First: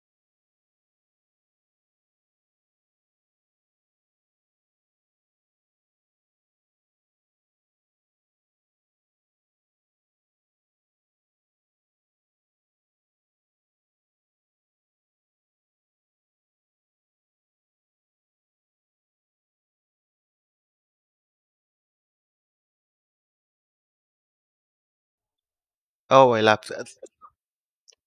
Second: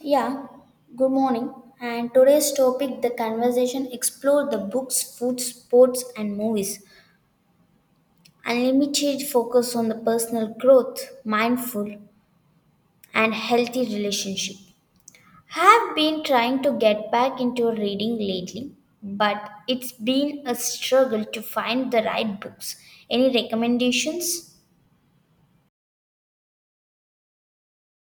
Yeah, good morning. And today's topic the conversation explore the books, food, sports and movies. Unlimited focus on the personal growth, mindful and healthy relationship. Have been trying to get back into reading lately, but it's been a struggle to find the right books. Any recommendations? Oh, I lapsed.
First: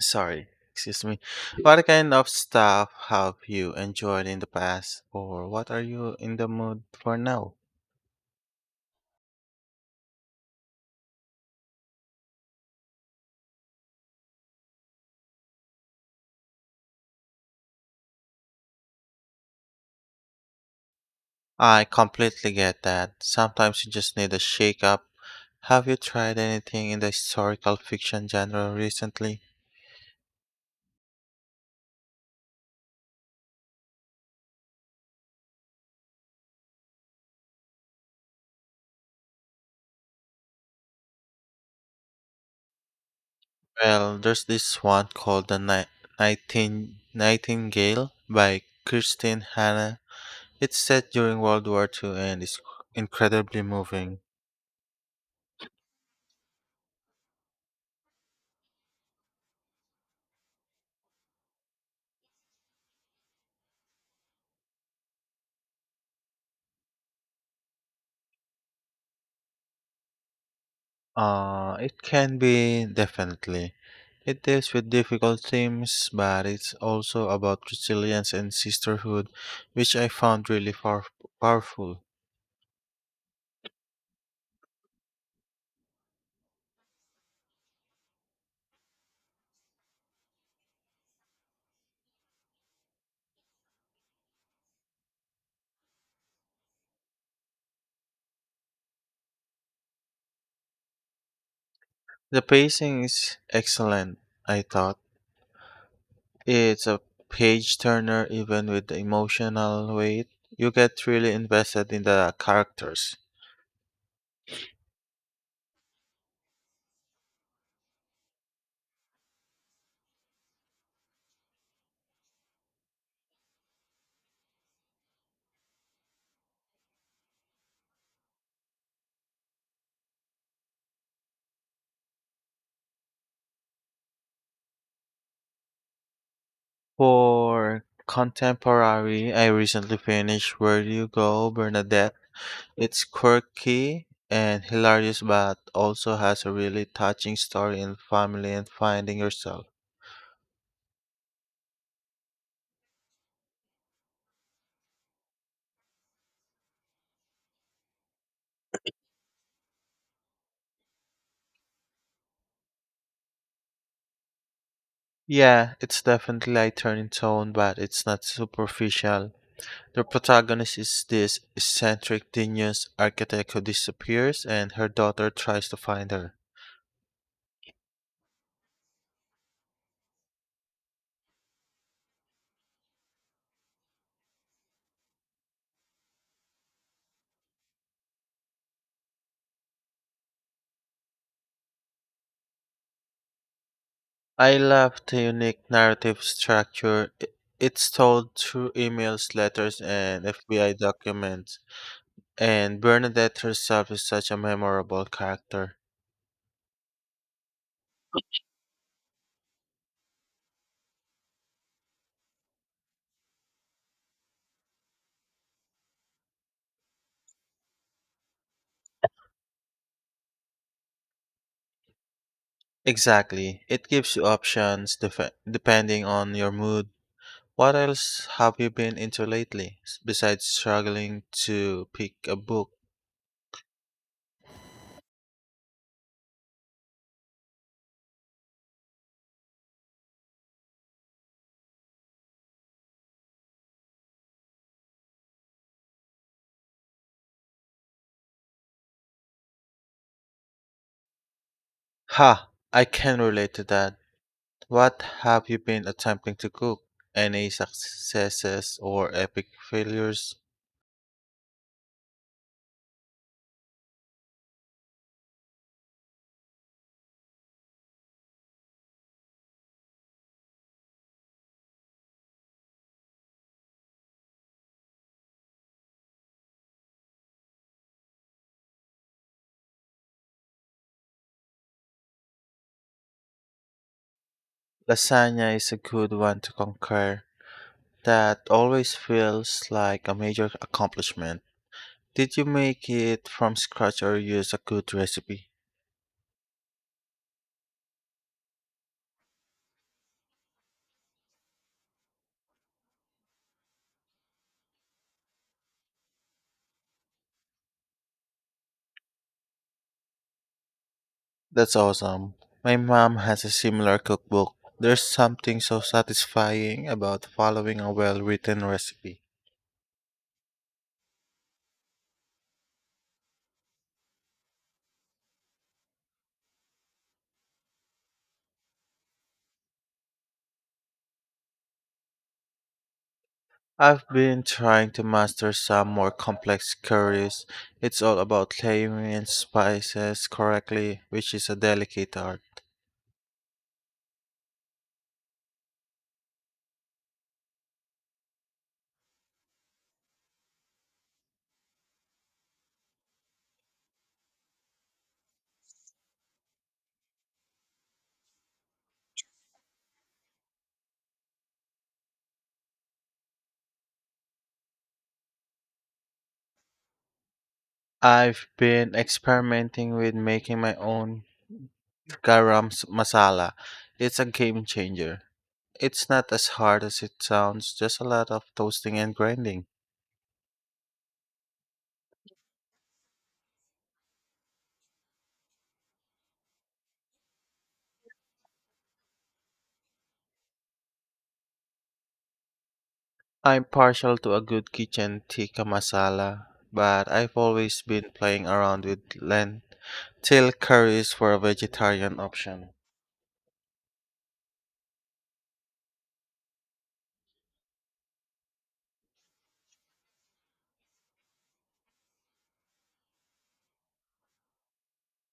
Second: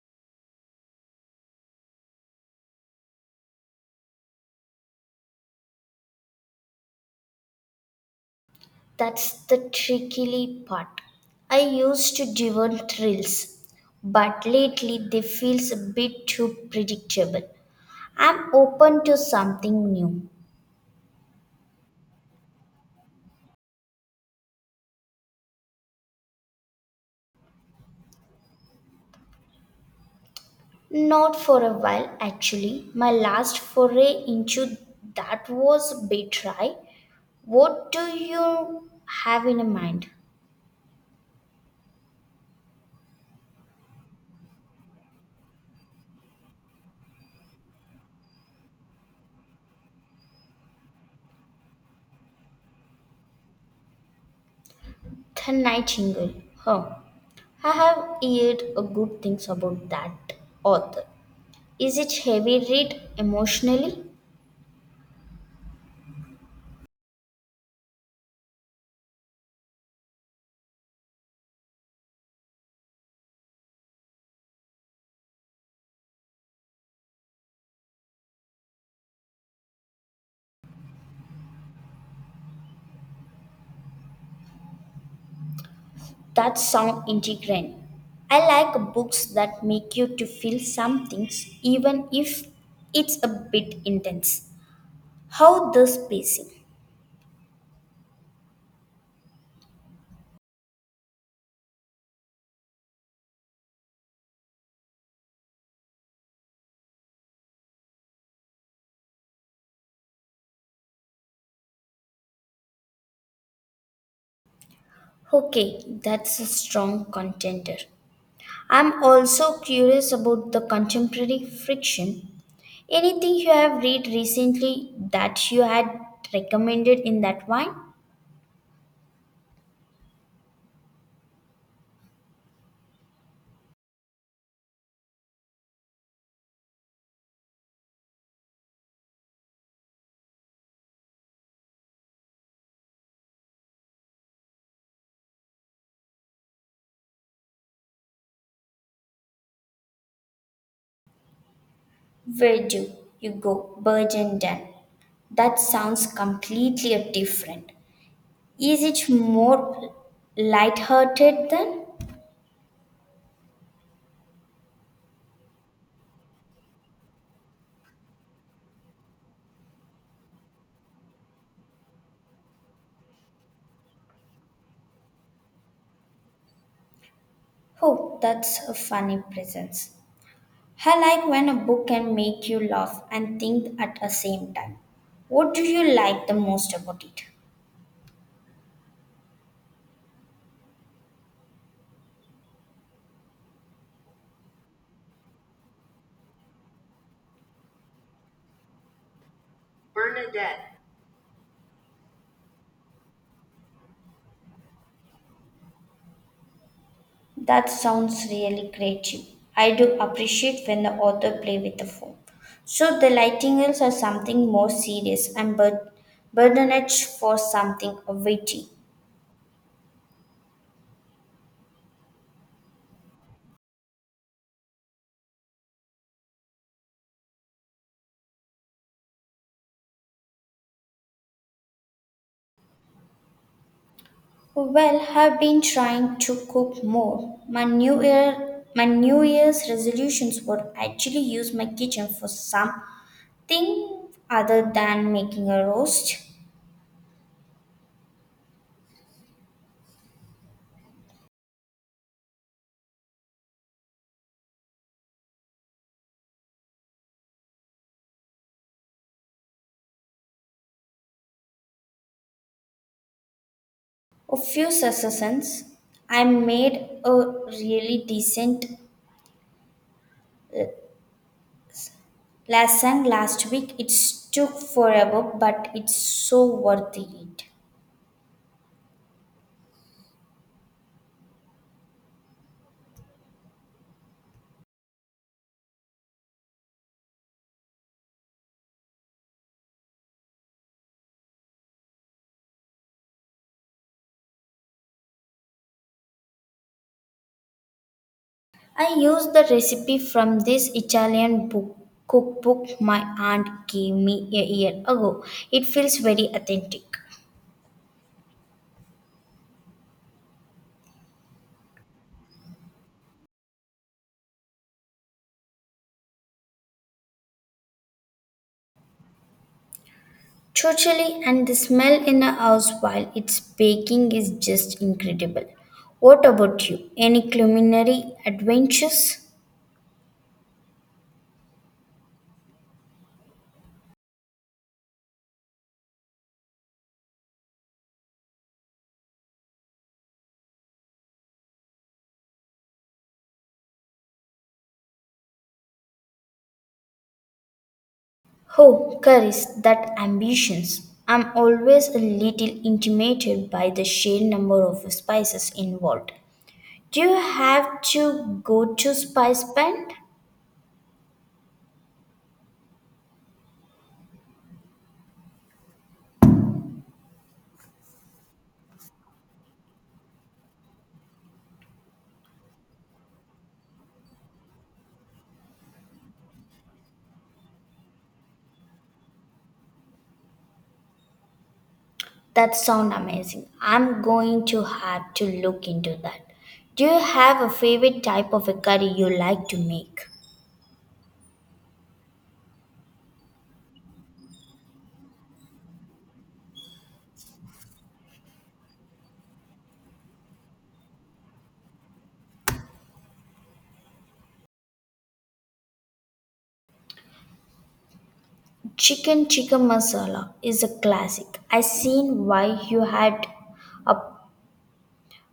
Sorry, excuse me. What kind of stuff have you enjoyed in the past, or what are you in the mood for now? That's the tricky part. I used to devour thrills, but lately they feel a bit too predictable. I'm open to something new. I completely get that. Sometimes you just need a shake up. Have you tried anything in the historical fiction genre recently? Not for a while actually. My last foray into that was a bit dry. What do you have in mind? Well, there's this one called The Nightingale by Kirsten Hanna. It's set during World War II and is incredibly moving. The Nightingale. Huh. I have heard a good things about that author. Is it heavy read emotionally? It can be definitely. It deals with difficult themes, but it's also about resilience and sisterhood, which I found really powerful. That sound integrating. I like books that make you to feel some things even if it's a bit intense. How the spacing? The pacing is excellent, I thought. It's a page turner, even with the emotional weight. You get really invested in the characters. Okay, that's a strong contender. I'm also curious about the contemporary fiction. Anything you have read recently that you had recommended in that wine? For contemporary, I recently finished Where Do You Go, Bernadette. It's quirky and hilarious, but also has a really touching story in family and finding yourself. Where do you go? Bird and Dan. That sounds completely different. Is it more light-hearted then? Yeah, it's definitely lighter in tone, but it's not superficial. The protagonist is this eccentric genius architect who disappears, and her daughter tries to find her. Oh, that's a funny presence. I like when a book can make you laugh and think at the same time. What do you like the most about it? I love the unique narrative structure. It's told through emails, letters, and FBI Bernadette. documents, and Bernadette herself is such a memorable character. That sounds really creative. I do appreciate when the author play with the form. So the Nightingales are something more serious and Bernadette for something witty. Exactly. It gives you options depending on your mood. What else have you been into lately besides struggling to pick a book? Well, have been trying to cook more. My new year's resolutions would actually use my kitchen for something other than making a roast. Ha! I can relate to that. What have you been attempting to cook? Any successes or epic failures? A few successes. I made a really decent uh, lasagne last week. It took forever, but it's so worth it. Lasagna is a good one to conquer. That always feels like a major accomplishment. Did you make it from scratch or use a good recipe? I used the recipe from this Italian book, cookbook my aunt gave me a year ago. It feels very authentic. That's awesome. My mom has a similar cookbook. There's something so satisfying about following a well written recipe. Totally, and the smell in a house while it's baking is just incredible. What about you? Any culinary adventures? I've been trying to master some more complex curries. It's all about claiming spices correctly, which is a delicate art. Oh, curries, that ambitions. I'm always a little intimidated by the sheer number of spices involved. Do you have to go to spice band? I've been experimenting with making my own garam masala. It's a game changer. It's not as hard as it sounds, just a lot of toasting and grinding. That sounds amazing. I'm going to have to look into that. Do you have a favorite type of a curry you like to make? I'm partial to a good kitchen tikka masala, but I've always been playing around with lentil curries for a vegetarian option. Chicken tikka masala is a classic. I seen why you had a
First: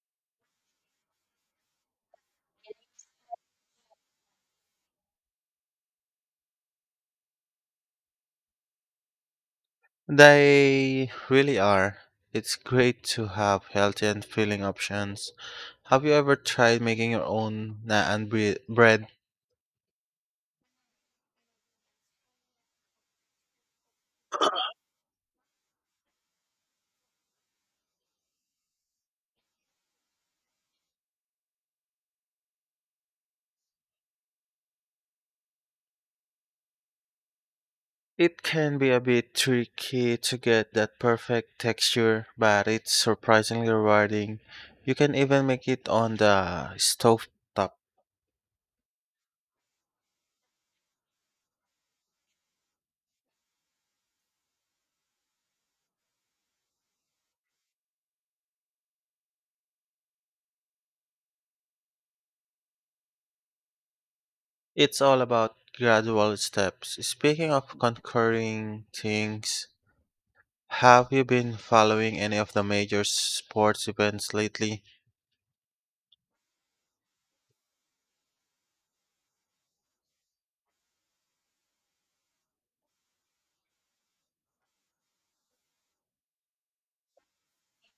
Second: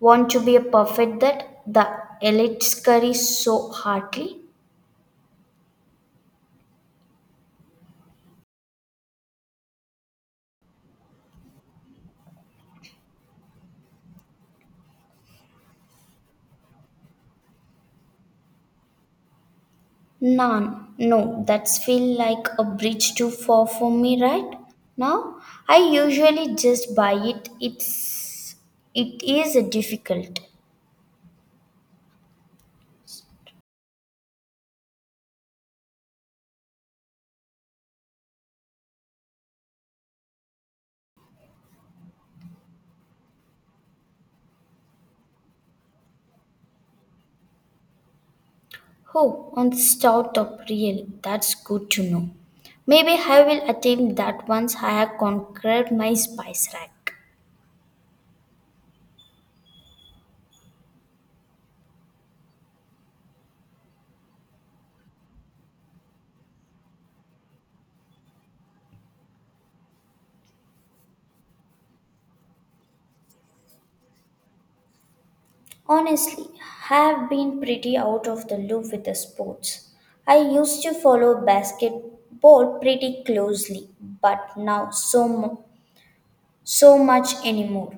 want to be a perfect that the elite curry so heartily. They really are. It's great to have healthy and filling options. Have you ever tried making your own naan bread? None. No, that's feel like a bridge too far for me, right? Now, I usually just buy it. It is difficult. It can be a bit tricky to get that perfect texture, but it's surprisingly rewarding. You can even make it on the stove top. Oh, on the stout of real, that's good to know. Maybe I will attempt that once I have conquered my spice rack. It's all about gradual steps. Speaking of conquering things, have you been following any of the major sports events lately? Honestly, I have been pretty out of the loop with the sports. I used to follow basketball pretty closely, but now so much anymore.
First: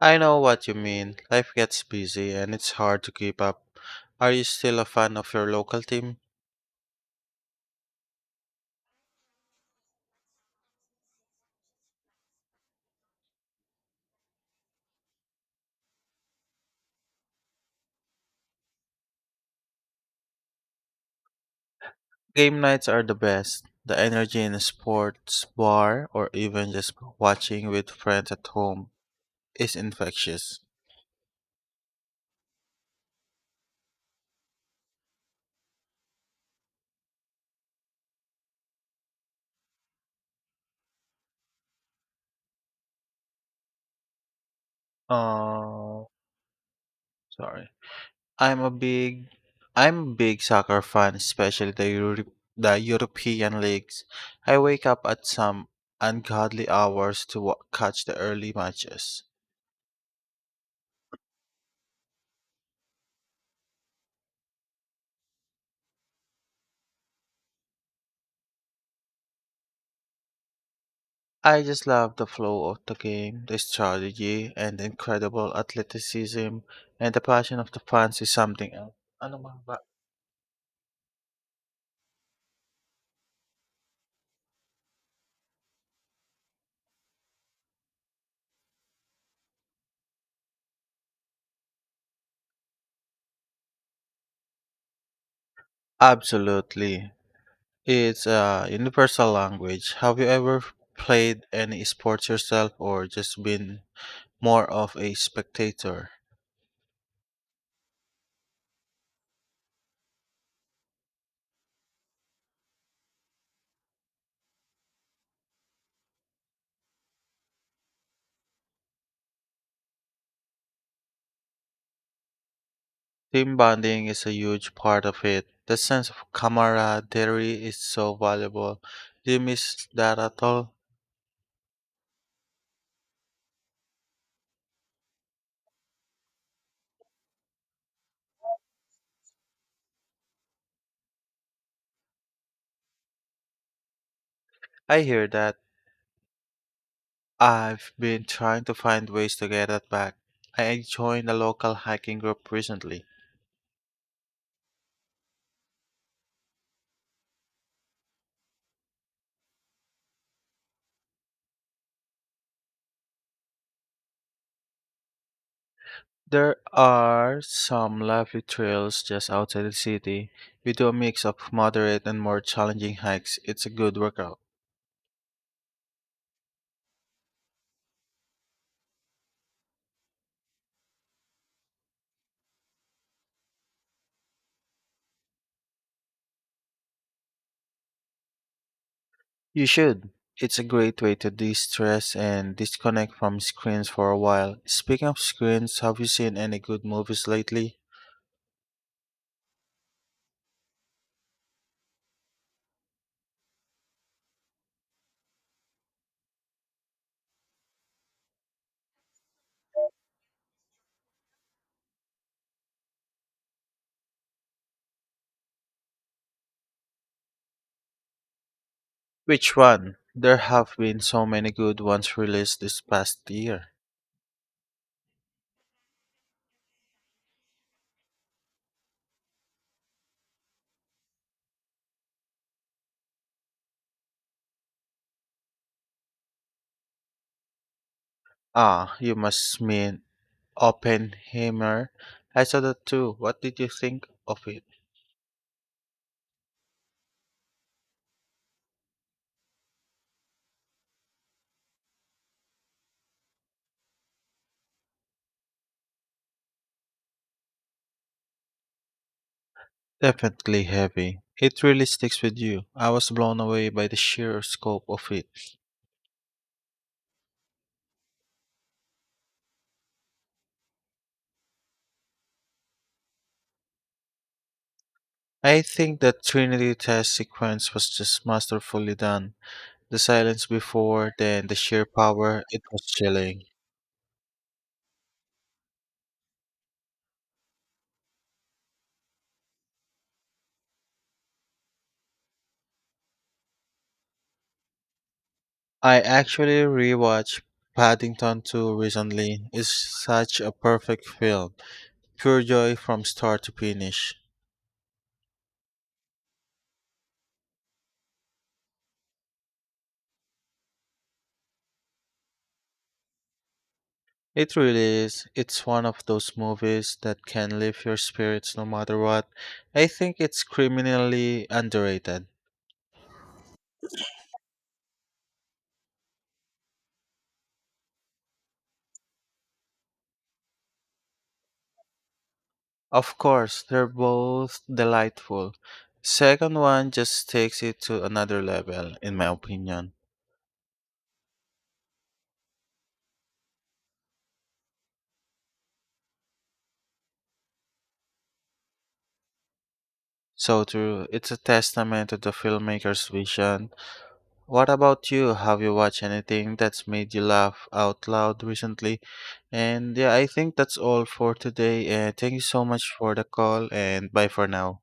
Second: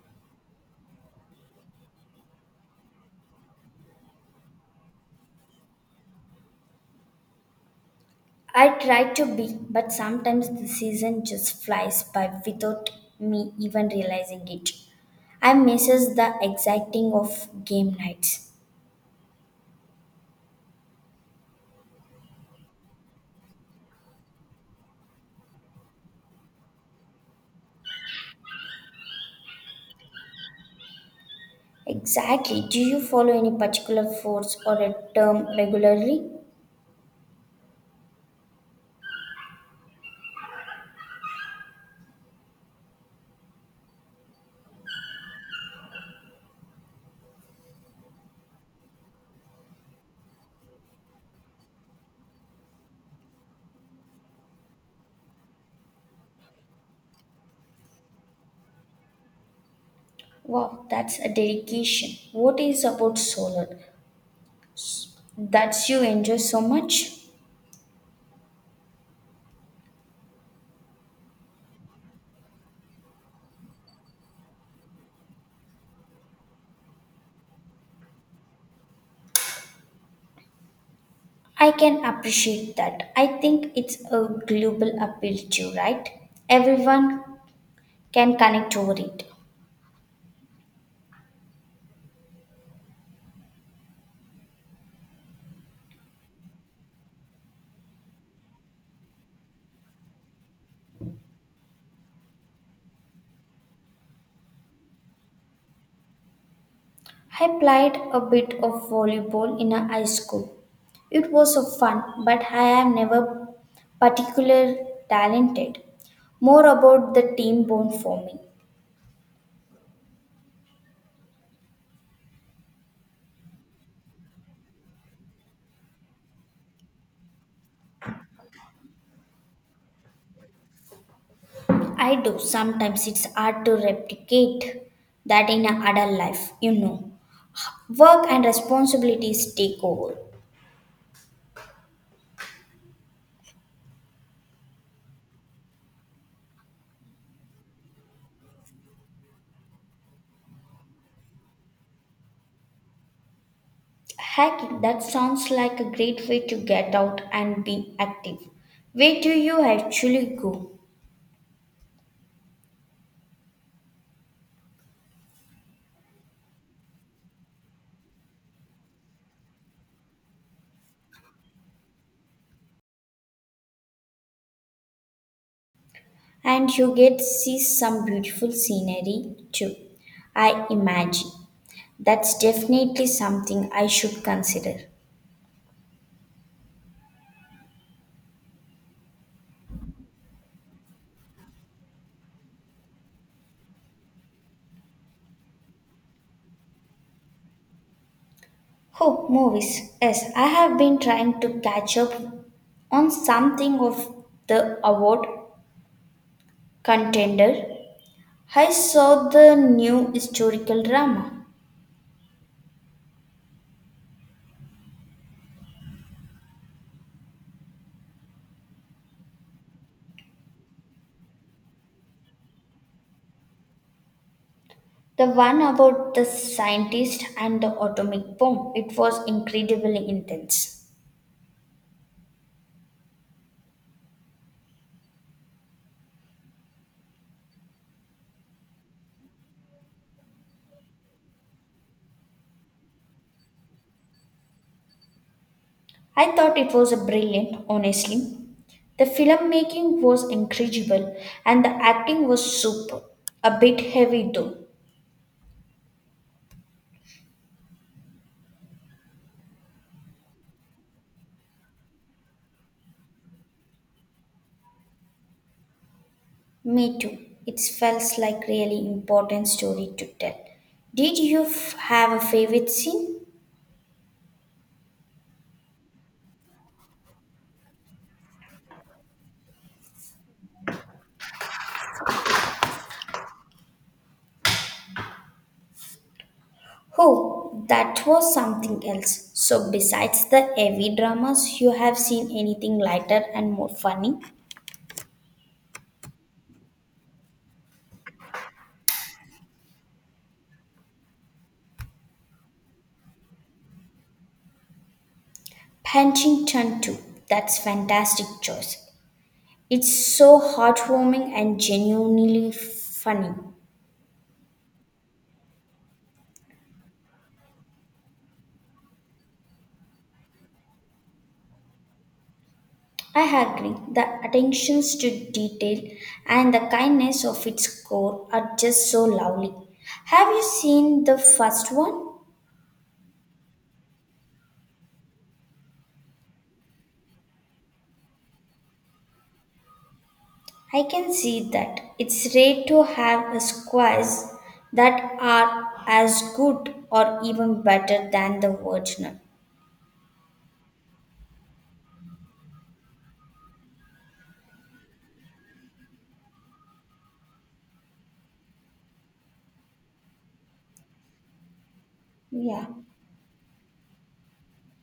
I know what you mean. Life gets busy and it's hard to keep up. Are you still a fan of your local team? I try to be, but sometimes the season just flies by without me even realizing it. I misses the exciting of game nights. Game nights are the best. The energy in a sports bar or even just watching with friends at home is infectious. Exactly. Do you follow any particular force or a term regularly? Oh, sorry. I'm a big I'm a big soccer fan, especially the the European leagues. I wake up at some ungodly hours to catch the early matches. Wow, that's a dedication. What is about solar? That's you enjoy so much? I just love the flow of the game, the strategy, and the incredible athleticism, and the passion of the fans is something else. Ano ba ba? I can appreciate that. I think it's a global appeal too, right? Everyone can connect over it. Absolutely. It's a universal language. Have you ever played any sports yourself or just been more of a spectator? I played a bit of volleyball in a high school. It was a fun, but I am never particular talented. More about the team bond for me. Team bonding is a huge part of it. The sense of camaraderie is so valuable. Do you miss that at all? I do sometimes it's hard to replicate that in a adult life, you know. Work and responsibilities take over. I hear that. I've been trying to find ways to get that back. I joined a local hiking group recently. Hacking that sounds like a great way to get out and be active. Where do you actually go? There are some lovely trails just outside the city. We do a mix of moderate and more challenging hikes. It's a good workout. And you get see some beautiful scenery too. I imagine. That's definitely something I should consider. You should. It's a great way to de stress and disconnect from screens for a while. Speaking of screens, have you seen any good movies lately? Oh, movies. Yes, I have been trying to catch up on something of the award contender. I saw the new historical drama, Which one? There have been so many good ones released this past year. the one about the scientist and the atomic bomb. It was incredibly intense. Ah, you must mean Oppenheimer. I saw that too. What did you think of it? I thought it was brilliant, honestly. The filmmaking was incredible and the acting was superb. A bit heavy though. Definitely heavy. It really sticks with you. I was blown away by the sheer scope of it. Me too. It felt like really important story to tell. Have a favorite scene? I think that Trinity test sequence was just masterfully done. The silence before, then the sheer power, it was chilling. Oh, that was something else. So besides the heavy dramas, you have seen anything lighter and more funny? I actually rewatched Paddington 2 recently. It's such a perfect film. Pure joy from start to finish. Punching Chan too. That's fantastic choice. It's so heartwarming and genuinely funny. It really is. It's one of those movies that can lift your spirits no matter what. I think it's criminally underrated. I agree. The attentions to detail and the kindness of its core are just so lovely. Have you seen the first one? Of course, they're both delightful. Second one just takes it to another level, in my opinion. I can see that. It's rare to have a squares that are as good or even better than the original. So true. It's a testament to the filmmaker's vision. What about you? Have you watched anything that's made you laugh out loud recently? And yeah, I think that's all for today. And thank you so Yeah. much for the call and bye for now.